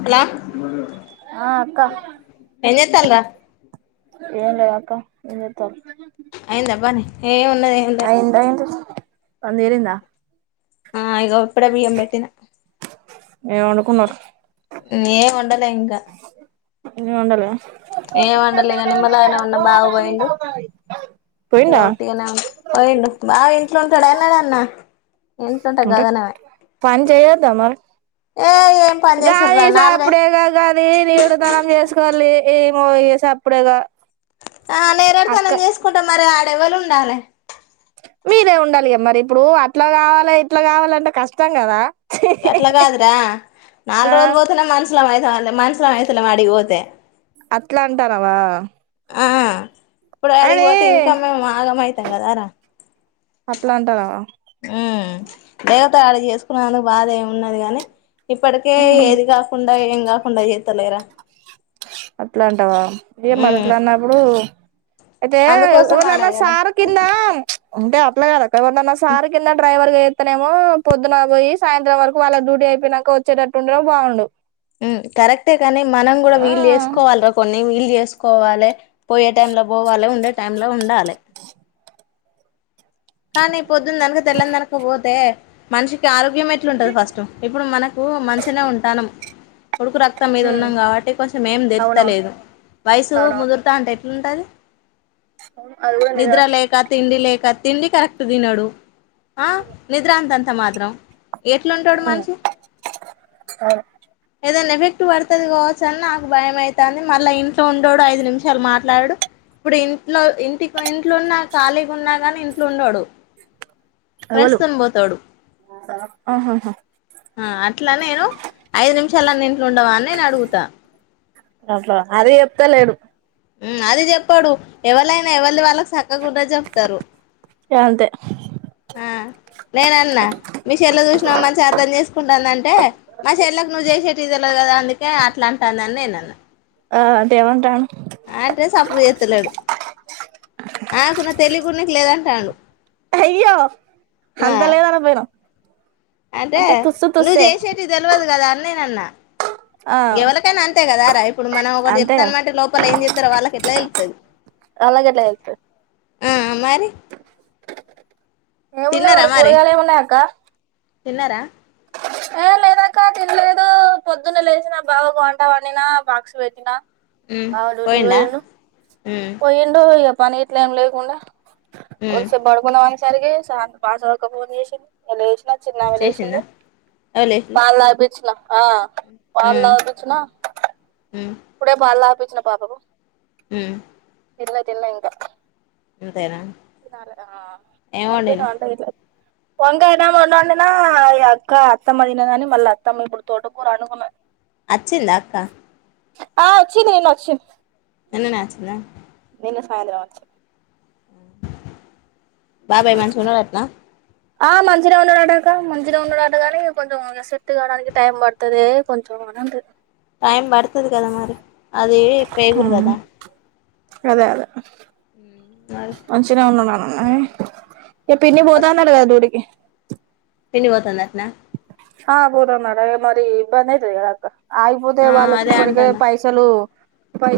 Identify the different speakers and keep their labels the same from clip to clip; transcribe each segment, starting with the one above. Speaker 1: Hello
Speaker 2: ఆ అక్క
Speaker 1: ఏం చేన్త్ స్థాన్నా
Speaker 2: ఏం లేదు అక్క ఏం చెత్త
Speaker 1: అయిందా పని. ఏం ఉన్నది ఏం లే
Speaker 2: అయిందా ఏంతి పనితీరిందా.
Speaker 1: ఆ ఇగో ఇప్పుడే బియ్యం పెట్టిన.
Speaker 2: ఏం వండుకున్నరు?
Speaker 1: లే ఇంక.
Speaker 2: ఏం వండలే.
Speaker 1: ఏంవండలేగాని నిమ్మలంగనే ఉన్నా బావ పోయిండు.
Speaker 2: పోయిండా
Speaker 1: ఒట్టిగనే వున్న, పోయిండు బావ ఇంట్లో ఉంటాడా ఎన్నడన్న.
Speaker 2: అంటే పని చేయొద్ద మరి?
Speaker 1: ఏ ఏం పని చేసుర్రా
Speaker 2: గాది
Speaker 1: నాలుగై
Speaker 2: సప్పుద్జేయగ గది కుడా తనం చేసుకోల్లి. ఏమో ఇగ సప్పుడెగా
Speaker 1: ఆ నేరడుతనం చేసుకుంటా మరి ఆ ఎవలుండాలే
Speaker 2: మీరే ఉండాలిగా మరి ఇప్పుడు అట్లా గావాలె ఇట్లా గావాలంటే కష్టం కదా.
Speaker 1: గట్లగాదురా నాల్
Speaker 2: ఆ
Speaker 1: రోజులు పోతనే మన్స్ మనుసులమ్ ఐతం అనలే, మనస్లమైతలేం ఆడికిబోతె.
Speaker 2: అట్లా అంటానవా.
Speaker 1: ఆ ఇప్పుడె ఆడికి
Speaker 2: అని
Speaker 1: పోతే ఇంకా మేం ఆగం అయితం కదార.
Speaker 2: అట్లా అంటనవ
Speaker 1: హ్మ్ దేవత ఆడికి చేసుకున్నందుకు బాదేమున్నది గాని. ఇప్పటికే
Speaker 2: ఉహు
Speaker 1: ఏది కాకుండా ఏం కాకుండా చే తలేరా
Speaker 2: అట్లా అంటావా ఏం మరి
Speaker 1: ఉమ్
Speaker 2: అట్లా అన్నప్పుడు ఐదే
Speaker 1: అందుకోసం అనే
Speaker 2: ఓళ్ళన్నా
Speaker 1: కదా
Speaker 2: సారు కింద అంటే అట్ల కాదా ఎవరినన్నా సారు కింద డ్రైవర్ ఏత్తేనేమో పొద్దున బొయ్యి సాయంత్రం వరకు వాళ్ళకు డ్యూటీ అయిపోయినాక వచ్చేటట్టు ఉండుడం బావుండు
Speaker 1: ఉమ్ కరెక్టే కానీ మనం గుడ వీలు జేస్కోవాల్ రా కొన్ని వీల్ జేస్కోవాలె పోయే టైం ల పోవాలె ఉండే టైం ల ఉండా లె కానీ పొద్దున్ననుగ తెల్లనిందనుకు పోతే మనిషికి ఆరు గ్యం ఎట్లుంటంది ఫస్ట్ ఇప్పుడు మనకు మంచిగనే ఉంటానం ఉడుకు రక్తం మీద
Speaker 2: ఉమ్
Speaker 1: ఉన్నాం కాబట్టి కొంచెం ఏం
Speaker 2: అవునవును
Speaker 1: దెర్తలేదు వయసు
Speaker 2: అవునవును
Speaker 1: ముదురుతా ఉంటే ఉంటది
Speaker 2: అది కూడా నిజమే
Speaker 1: నిద్రా లేఖ త ఇడి లేఖ తిండి కరెక్ట్ తినడు ఆ నిద్రా అంతంత మాత్రం ఎట్లుంటడు
Speaker 2: ఉమ్
Speaker 1: మనిషి
Speaker 2: అవును
Speaker 1: ఏదున్నా ఎఫెక్ట్ పడుతుది కావచ్చు అని నాకు భయం అవుతుంది మళ్ళీ ఇంట్లో ఉండోడు ఐదు నిమిషాలు మాట్లాడు ఇప్పుడు ఇంట్లో ఇంటి ఇంట్లోన్న ఖాీగ ఉన్నా కాని లుండడు ఫ్రెండ్స్
Speaker 2: ఎవలు
Speaker 1: తమ్ని పోతాడు
Speaker 2: ఆహాహా
Speaker 1: ఆ అట్లా నేను ఐదు నిమిషాలన్నింట్లో ఉండవా అని నేను అడుగుతా
Speaker 2: అట్లా అది చెప్తా లేడు
Speaker 1: అది చెప్పాడు ఎవలైనా ఎవరి వాళ్ళకి అక్కకుడా చెప్తారు
Speaker 2: అంతే
Speaker 1: నేనన్నా మీిషలో చూసినా మంచిగా అర్థం చేస్త కుంటుందంటే మా చెల్లకు నువ్వు జయశెట్టి ఇ తెలదు కదా అందుకే అట్లా అంటుందిని నేను అన్న
Speaker 2: వంటను
Speaker 1: అంటే సప్పుడు చేత్తలేడు ఆకు నా తెలియ గుడాకి లేదంట రను
Speaker 2: అయ్య అంత లేద అని పోయినా
Speaker 1: అంటే నువ్వు చేసేటి తెలియదు కదా అన్న అేనన్న
Speaker 2: ఆ
Speaker 1: ఎవరికైనా అంతే కదాార ఇప్పుడు మనం ఒకరు
Speaker 2: అంతే
Speaker 1: చెప్తా
Speaker 2: కదా
Speaker 1: అనమాటే లోపల ఏం చెప్తారో వాళ్ళకి ఎట్లా వెళ్తుంది
Speaker 2: అలాగట్లా చెప్తారు
Speaker 1: సరి
Speaker 2: ఏమున్నాయి మరి కూరగాయలు ఏమిన్నాయ అక్క
Speaker 1: తిన్నారా
Speaker 2: ఏ లేదాక్క తినలేదు పొద్దున్నే లేసినా బావకు వంట వండినా బాక్స్ పెట్టినా
Speaker 1: ఉమ్
Speaker 2: బవ
Speaker 1: పోయిండా
Speaker 2: టీవను
Speaker 1: ఉమ్
Speaker 2: పో ఎంట పని ఇట్లే ఏం లేకుండా రు
Speaker 1: ఉమ్
Speaker 2: స బడగున మ సరిగ సాంత పాస ఫోన్ చేస ఎలా చిన్న వెలుసింది
Speaker 1: చేసిందా ఎవలు చేసిల్లు
Speaker 2: పాల బీచిన ఆ పాలు
Speaker 1: ఉమ్
Speaker 2: తాగిపిచినా ఇప్పుడే పాలు తాగి పిచ్చిన పాపకు
Speaker 1: ఊ
Speaker 2: తిన్లా తిన్లా ఇంకా తినాల ఆ
Speaker 1: ఏం
Speaker 2: అయితే
Speaker 1: వండినవ్
Speaker 2: దాంతో ఎట్లా వంకాయ అన్నం వండినా ఈ అక్క అత్తమ్మ తినదని మళ్ళ అత్తమ్మ ఇప్పుడు తోట కూర అనుకున్నా
Speaker 1: అచ్చిందా అక్క
Speaker 2: ఆ వచ్చింది నిన్న వచ్చింది
Speaker 1: నిన్ననే అచ్చిందా
Speaker 2: ఆందిరా ఉచ్
Speaker 1: బాబాయి మంచిగ ఉన్నారంటనా
Speaker 2: ఆ మంచినే ఉన్నాడంటక మంచినే ఉన్నాడంట గానీ కొంచెం సెట్ కావడానికి టైం పడుతది కొంచెం అని అంతే
Speaker 1: టైం పడుతది కదా మరి అదీ పేగురు కదా
Speaker 2: అదే అదే
Speaker 1: మరి
Speaker 2: మంచినే ఉన్నాన్నాన్న ఐ మీ పిన్ని పోతాన్నడగా డూటీకి
Speaker 1: పన్ని పోతుందట్నా
Speaker 2: ఆ పోతాందంట మరి ఇబ్బంది అయితది గదా అక్క ఆగిపోతే
Speaker 1: ఆ
Speaker 2: వాళ్ళకి
Speaker 1: అదే
Speaker 2: ఇప్పడికే
Speaker 1: అంటానా
Speaker 2: పైసలు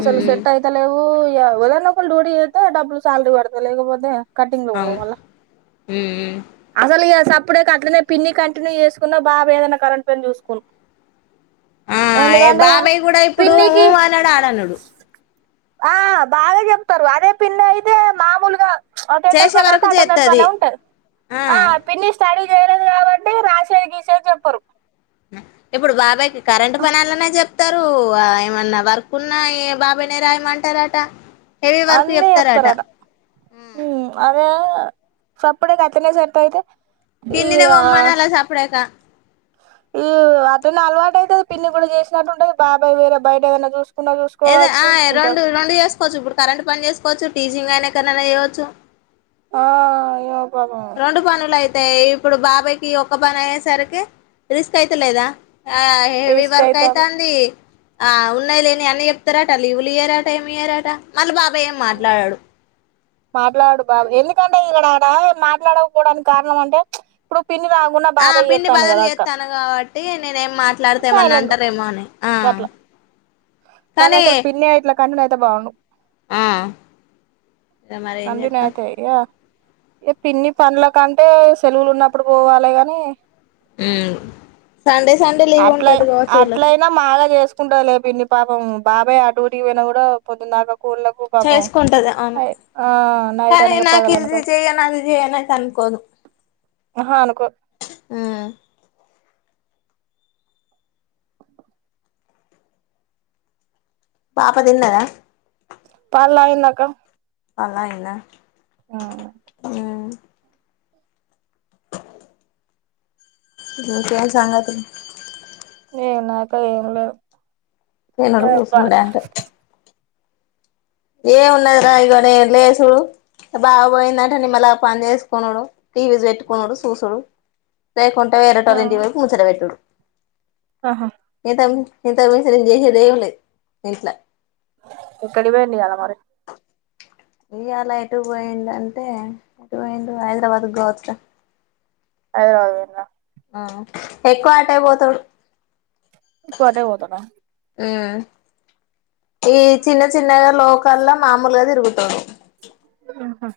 Speaker 1: హ్మ్ హ్మ్
Speaker 2: సెట్ అయితలేవు ఎవరన్న ఒకళ్ళు డ్యూటీ చేత్తే డబ్బులు శాలరీ పడతది లేకపోతే కటింగ్ లో పో
Speaker 1: అవును
Speaker 2: మల్ల
Speaker 1: హ్మ్ హ్మ్
Speaker 2: అసలు ఇయ్యర్ సార్ అప్పుడే అట్నే పిన్ని కంటిన్యూ ఏసు చిన్నా బాబు ఏదన్న కరెంట్ పని చూసుకున్
Speaker 1: ఆయ్ బాబాయ్ కూడా ఇప్పుడు ఊ
Speaker 2: పిన్నికి
Speaker 1: అనడు ఆ అనడు
Speaker 2: ఆ బాగా చెప్తారు అదే పిన్న అయితే మామూలుగా అటెండర్
Speaker 1: చేసే
Speaker 2: పని అంటే
Speaker 1: వరకు
Speaker 2: అటెండర్
Speaker 1: చేత్తది
Speaker 2: పనే ఉంటది ఆ పిన్నీ స్టడీ తెగిసే జప్పరు
Speaker 1: ఉ ఇప్పుడు బాబాయి కి కరెంట్ పనన్ననే జెప్ ఇస్తరు ఏమన్నా వర్కు ఉన్న ఏ బాబాయనేే రాయిమంటారంట
Speaker 2: అన్నీ చెప్తారంట హూ అదే సప్పుడిక అట్లనే సర్తయితే
Speaker 1: పిన్నినే పోమ్మనాల సపిడక
Speaker 2: ఈ అటనే అలవాటు అయితది పిన్ని కూడా చేసినట్టు ఉంటంది బాబాయ్ వేరే బయట ఏదైనా చూసు
Speaker 1: ఏదో ఆయ్ రెండు రెండు చేసుకోవచ్చు ఇప్పుడు కరెంట్ పని చేసుకోవచ్చు టీచింగ్ అయినా కన్నా చేయవచ్చు
Speaker 2: ఆ యో
Speaker 1: రెండు పనులయి అయితే ఇప్పుడు బాబాయ్కి ఒక్క పని అయ్యేసరికి రిస్క్ అయితలేదా ఆ హెవి
Speaker 2: రిస్క్
Speaker 1: వర్క్ అయిత
Speaker 2: అయితాంది
Speaker 1: అంది ఆ ఉన్నాయి లేని అన్ని చెప్తారాట లీవులు ఇయ్యారట ఏమి ఇయ్యరాట మళ్ళీ బా ఏం
Speaker 2: ఉమ్
Speaker 1: మాట్లాడాడు
Speaker 2: మాట్లాడు బాబు ఎందుకంటే ఇలాడాడా మాట్లాడకపోవడానికి కారణం అంటే ఇప్పుడు పి రాాకున్న బాబాయి ఎత్తాను కదా అక్క
Speaker 1: అే మాట్లాడతేమని
Speaker 2: సైలెంట్
Speaker 1: అంటారేమో అని ఆ
Speaker 2: అట్లా
Speaker 1: కానీ
Speaker 2: కన్న అయితే బావును
Speaker 1: ఆ మరి ఏం
Speaker 2: అజ
Speaker 1: చేస్తాం
Speaker 2: నాయతే యా పిన్ని పండ్ల కంటే సెలవులు ఉన్నప్పుడు పోవాలి కాని
Speaker 1: అ సండే సండే లీవ్ ఉంటది కాసూళ్ళకి
Speaker 2: కుంట లే పిన్ని పాపం బాబయ్ ఆ ూరికి పోయినా కూడా పొద్దునక
Speaker 1: చేసుకుంటది అవును
Speaker 2: ఆ నైట్
Speaker 1: కానీ
Speaker 2: అనక
Speaker 1: నాకు
Speaker 2: పగలనక
Speaker 1: ఇది చేయను అది చేయను అనుకోదు
Speaker 2: ఆహా అనుకో
Speaker 1: పాప తిన్నదా
Speaker 2: పళ్లా అందక
Speaker 1: అలాయిన్న ఆ క సా త
Speaker 2: ఏం నాక ఏం లేవ్
Speaker 1: తినుడు కూూసునుడు యాంటో ఏమున్నదిరా ఇగో నేన్ లేస్ బాగా పోయిందంటే నిమ్మల పని చేసుకునుడు టీవీ పెట్టుకున్నాడు సూసుడు లేకుంటే వేరేటోలింటికిపోయి కూచ్ఛొడ బెట్టుడు
Speaker 2: ఆహా
Speaker 1: ఏ తంబి ఇంతకు మించి నేను చేసేదేంలే ఇంట్లా
Speaker 2: ఇక్కడిబోయింది కదా మరి
Speaker 1: ఈయాలా ఎటు పోయిండు అంటే ఎటు పోయిండు హైదరాబాద్ గావోచ్ఛుర
Speaker 2: హైదరాబాద్ పోయిండ
Speaker 1: ఎక్కువ అటేపోతాడు
Speaker 2: కొటె పోతన్నా
Speaker 1: మ్మ్ ఈ చిన్న చిన్నగ లోక్ మల్ల మామూలగా తిరుగుతడు
Speaker 2: ఆహా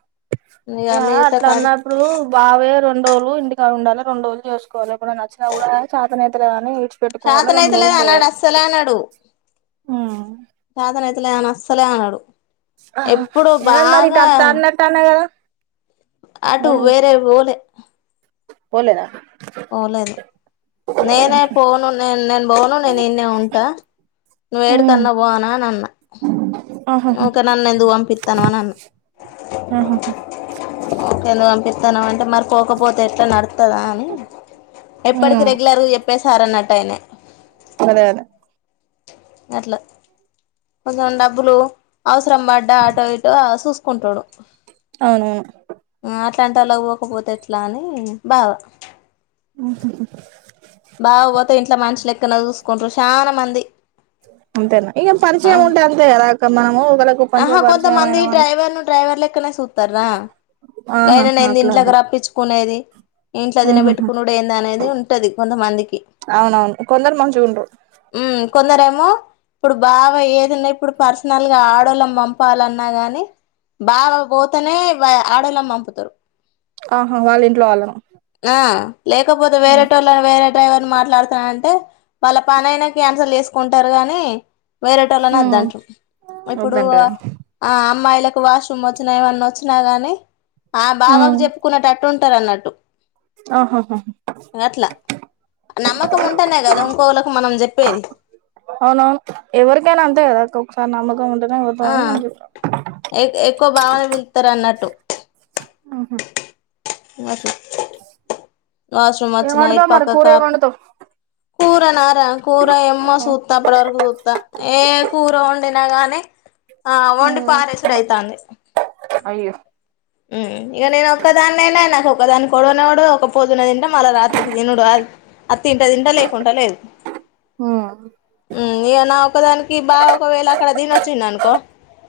Speaker 2: యా
Speaker 1: మిగతా కాడి
Speaker 2: అట్లనపుడు బావేరు రెండోలు ఇంటికాడ ఉండాలే రెండోలు చేసుకోవాలే ఎప్పుడన్నా వచ్చిన కూడ చేతనైతలే అని
Speaker 1: చతనైతలేదు అనడు అస్సలనడు చతనైతే తలే అని అస్సలే అనడు
Speaker 2: ఎమైంది మరి ఇటు అత్తా అన్నట్టన్నే కదా
Speaker 1: అటు
Speaker 2: ములుగు
Speaker 1: వేరే వోలే
Speaker 2: పోలేదా
Speaker 1: పోలేదు నేనే పోను నే నేన్ పోను నేను ఈడ్నే ఉంటా
Speaker 2: ఉమ్
Speaker 1: నువ్వేడికన్న పో అనన్నా
Speaker 2: ఆహాహా
Speaker 1: ఓకే నన్నేందుకు పంపిత్తన్నావ్ అని అన్న
Speaker 2: ఆహాహా
Speaker 1: ఒకేలా పంపిత్తనావంటే మరి పోకపోతే ఎట్ల నడుత్తదా అని ఎప్పటికీ
Speaker 2: ఉమ్
Speaker 1: రెగ్యులర్గా చెప్పేసారన్నట్టు టైనే
Speaker 2: వెలగలే
Speaker 1: అట్లా కొంచెం డబ్బులు అవసరం బడ్డా అటో సూసుకుంటడు
Speaker 2: అవునవును
Speaker 1: ఆ అట్లాంటోళ్లకు పోకపోతే ఎట్లా అని బావా బావ పోతే ఇంట్లో మనిషి లె క్కన సూసుకుంట్రు చానా మంది
Speaker 2: అంతేనా ఏం పరిచయం ఉంటే అంతేకదా అక్కడ మనము ఒకలకు మంచిగా
Speaker 1: ఆహా
Speaker 2: పరిచయం
Speaker 1: కొంతమంది
Speaker 2: అయినాం అంటే
Speaker 1: డ్రైవర్ ను డ్రైవర్ లెక్కనే చూస్తారా అయిన
Speaker 2: ఆహాహా
Speaker 1: నేను
Speaker 2: అట్లాంటా
Speaker 1: దీంట్లోకి రప్పించుకోలేదే ఇంట్లో
Speaker 2: ఉహుహు
Speaker 1: తినబెట్టుకుండు అనేది ఉంటది ఉంటది కొంతమందికి
Speaker 2: అవునవును కొందరు మంచిగుంటరు
Speaker 1: ఊ కొందరేమ ఇప్పుడు బావ ఏదున్న ఇప్పుడు పర్సనల్గా ఆడ్డూ ఆడోళ్ళను పంపాలన్నా గాని బావ పోతేనే ఆడోళ్ళను పంపుతారు
Speaker 2: ఆహా వాళ్ళ ఇంట్లో వాళ్ళను
Speaker 1: ఆ లేకపోతే వేరేటోళ్ళ వేరే డ్రైవర్ మాట్లాడుతానంటే వాళ్ళ పనైనా క్యాన్సల్ చేసుకుంటారు గాని వేరేటోళ్లను
Speaker 2: ఉమ్
Speaker 1: వద్దంటరు ఏప్పుడు
Speaker 2: వద్దంటాడా
Speaker 1: ఆ అమ్మాయిలకు వాష్రూమ్ వచ్చినా ఏమన్న వచ్చినా గాని ఆ ఆ బావకు చెప్పుకున్నట్లయితే పట్టు ఉంటారు అన్నట్టు
Speaker 2: ఆహహ
Speaker 1: అట్లా నమ్మకం ఉంటేనే కదా ఇంకోళ్ళకు మనం చెప్పేది
Speaker 2: అవునువును ఎవరికనా అంత కదాసార్ నామ [inaudible] అంట నత
Speaker 1: ఆ
Speaker 2: న
Speaker 1: ఎ ఎక్కువ భావన వెళ్తారు అన్నట్టు
Speaker 2: ఆహా
Speaker 1: వ స చె వాష్్రూమ్
Speaker 2: ఏం
Speaker 1: వచ్చనయిట్
Speaker 2: వండుతావ్ మరి
Speaker 1: పక
Speaker 2: కూర ఏం
Speaker 1: కాపు
Speaker 2: వండుతావ్
Speaker 1: కూరనా కూర ఎమ్మ సూతా అప్పుడువరకు సూతా ఏ కూర ఉ నాగానే ఆ
Speaker 2: ఉమ్
Speaker 1: వండిపోారసుడ అయితుంది
Speaker 2: అయ్యో
Speaker 1: ఇక నేను ఒక్కదాన్నేనా నాకు ఒక్క దాని కొడనేడు ఒక పోదున్న తింటే మళ్ళ రాత్రికి తినుడు అది తింట తింటా లేకుండా లేదు
Speaker 2: ఉమ్
Speaker 1: ఇకనా ఒకదానికి బాగా ఒకవేళ అక్కడ తినిొచ్చింది అనుకో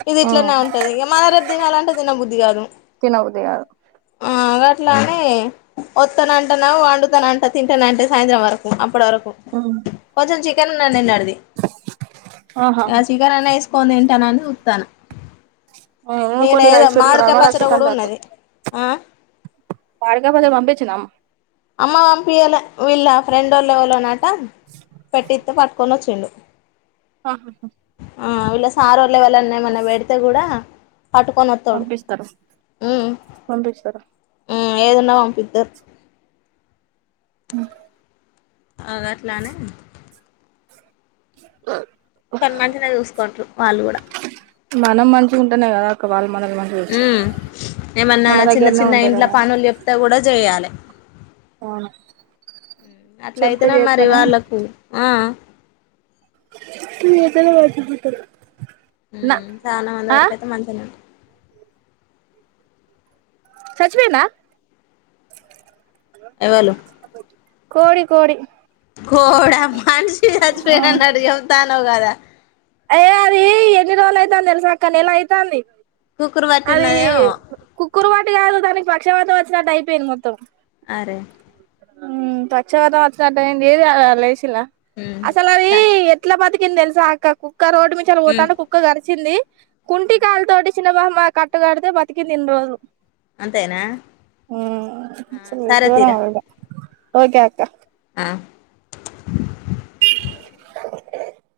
Speaker 1: ఇది
Speaker 2: ఉమ్
Speaker 1: ఇట్లనే ఉంటుంది ఇంక మనరెపు తినాలంటే తిన బుద్ధది కాదు
Speaker 2: తినవుదారు
Speaker 1: మాగట్లానే వత్తన అంటను వండుతన అంట తింటాన అంటే సాయంత్రం వరకు అప్పటి వరకు
Speaker 2: ఉమ్
Speaker 1: పజంచి క నడు ఇ
Speaker 2: ఆహాహా
Speaker 1: చికెన్ అనా వేసుకని ఏంటన అని చూస్తాను
Speaker 2: ఏమో
Speaker 1: నేను
Speaker 2: కొన్ని
Speaker 1: ఏదో
Speaker 2: రైస్ పెట్టుకొని
Speaker 1: మామిడికాయ
Speaker 2: రావ రాజ్
Speaker 1: పచ్చడి కూడా ఉన్నది ఆ
Speaker 2: మాడికాయ పచ్చడి పంపించినాం
Speaker 1: అమ్మ పంపియాల వీళ్ళ ఫ్రెండ్ళ్ళు ఎవళ్ళో నాక్ టం పెట్టిత్తే పట్ కొని వచ్చిండు
Speaker 2: ఆహా
Speaker 1: ఆ వీళ్ళ సారుోళ్ళు ఎవళన్నా ఏమన్నా పెడితే కూడా పట్టుకొని వత్తాడు
Speaker 2: పంపిస్తారు
Speaker 1: మ్మ్
Speaker 2: పంపిస్తారు
Speaker 1: మ్ హు ఏదన్నా వాంపితర్
Speaker 2: ఆ
Speaker 1: అగాట్లానే
Speaker 2: ఆ
Speaker 1: తనూ మంచి నే చూసుకుంటారు వాళ్ళు కూడా
Speaker 2: మనం మంచిగా ఉంటనే కదా అక్క వాళ్
Speaker 1: మ్మ్ ఏమన్నా
Speaker 2: మన
Speaker 1: చిన్న
Speaker 2: దగ్గరనే
Speaker 1: చిన్న
Speaker 2: ఉంటది
Speaker 1: ఇంట్ల
Speaker 2: కదా
Speaker 1: పనులు చెప్తే కూడా చేయాలి
Speaker 2: అవును చెప్తే
Speaker 1: అట్లయితేనే మరి
Speaker 2: చేత్తనే
Speaker 1: వాళ్ళకు ఆ
Speaker 2: ఈ ఎండల మంచి గా చూస్తరు
Speaker 1: హు చానా మంది వరకు అయితే మంచిగనే
Speaker 2: చచ్చిపోయిండా
Speaker 1: ఎవలు
Speaker 2: కోడి కోడి
Speaker 1: కోడి హ మనిషి చచ్చిపోయిననలట్టు చెప్తానవ్ కదా
Speaker 2: అయ్యో అది ఎన్ని రోజులు అయితాంది తెలుసా అక్క నెల అయితాంది
Speaker 1: కుక్కురు పట్టి
Speaker 2: అది
Speaker 1: ఉన్నదేమో
Speaker 2: కుక్కురు బట్టి కాదు దానికి పా పక్షవాతం వచ్చినట్టు అయిపోయింది మొత్తం
Speaker 1: అరే
Speaker 2: హుమ్ పక్షవాతం వచ్చినట్టు అయ్యింది ఏది అల్లేసిల్లా
Speaker 1: ఉమ్
Speaker 2: అసలు అది
Speaker 1: స
Speaker 2: ఎట్లా బతికిం కింది తెలుసా అక్క కు కుక్క రోడ్డు
Speaker 1: ఉమ్
Speaker 2: మించిపోతాంట కుక్క కరిసి వచ్చింది కుంటి కాలు తోటి చిన్న బామ్మ కట్టు కడితే బతికింది ఇన్ని రోజులు
Speaker 1: అంతేనా
Speaker 2: హు
Speaker 1: ఆ
Speaker 2: అసలు
Speaker 1: సరే
Speaker 2: ఘోరం
Speaker 1: తీరా
Speaker 2: అది కూడా ఓకే అక్క
Speaker 1: ఆ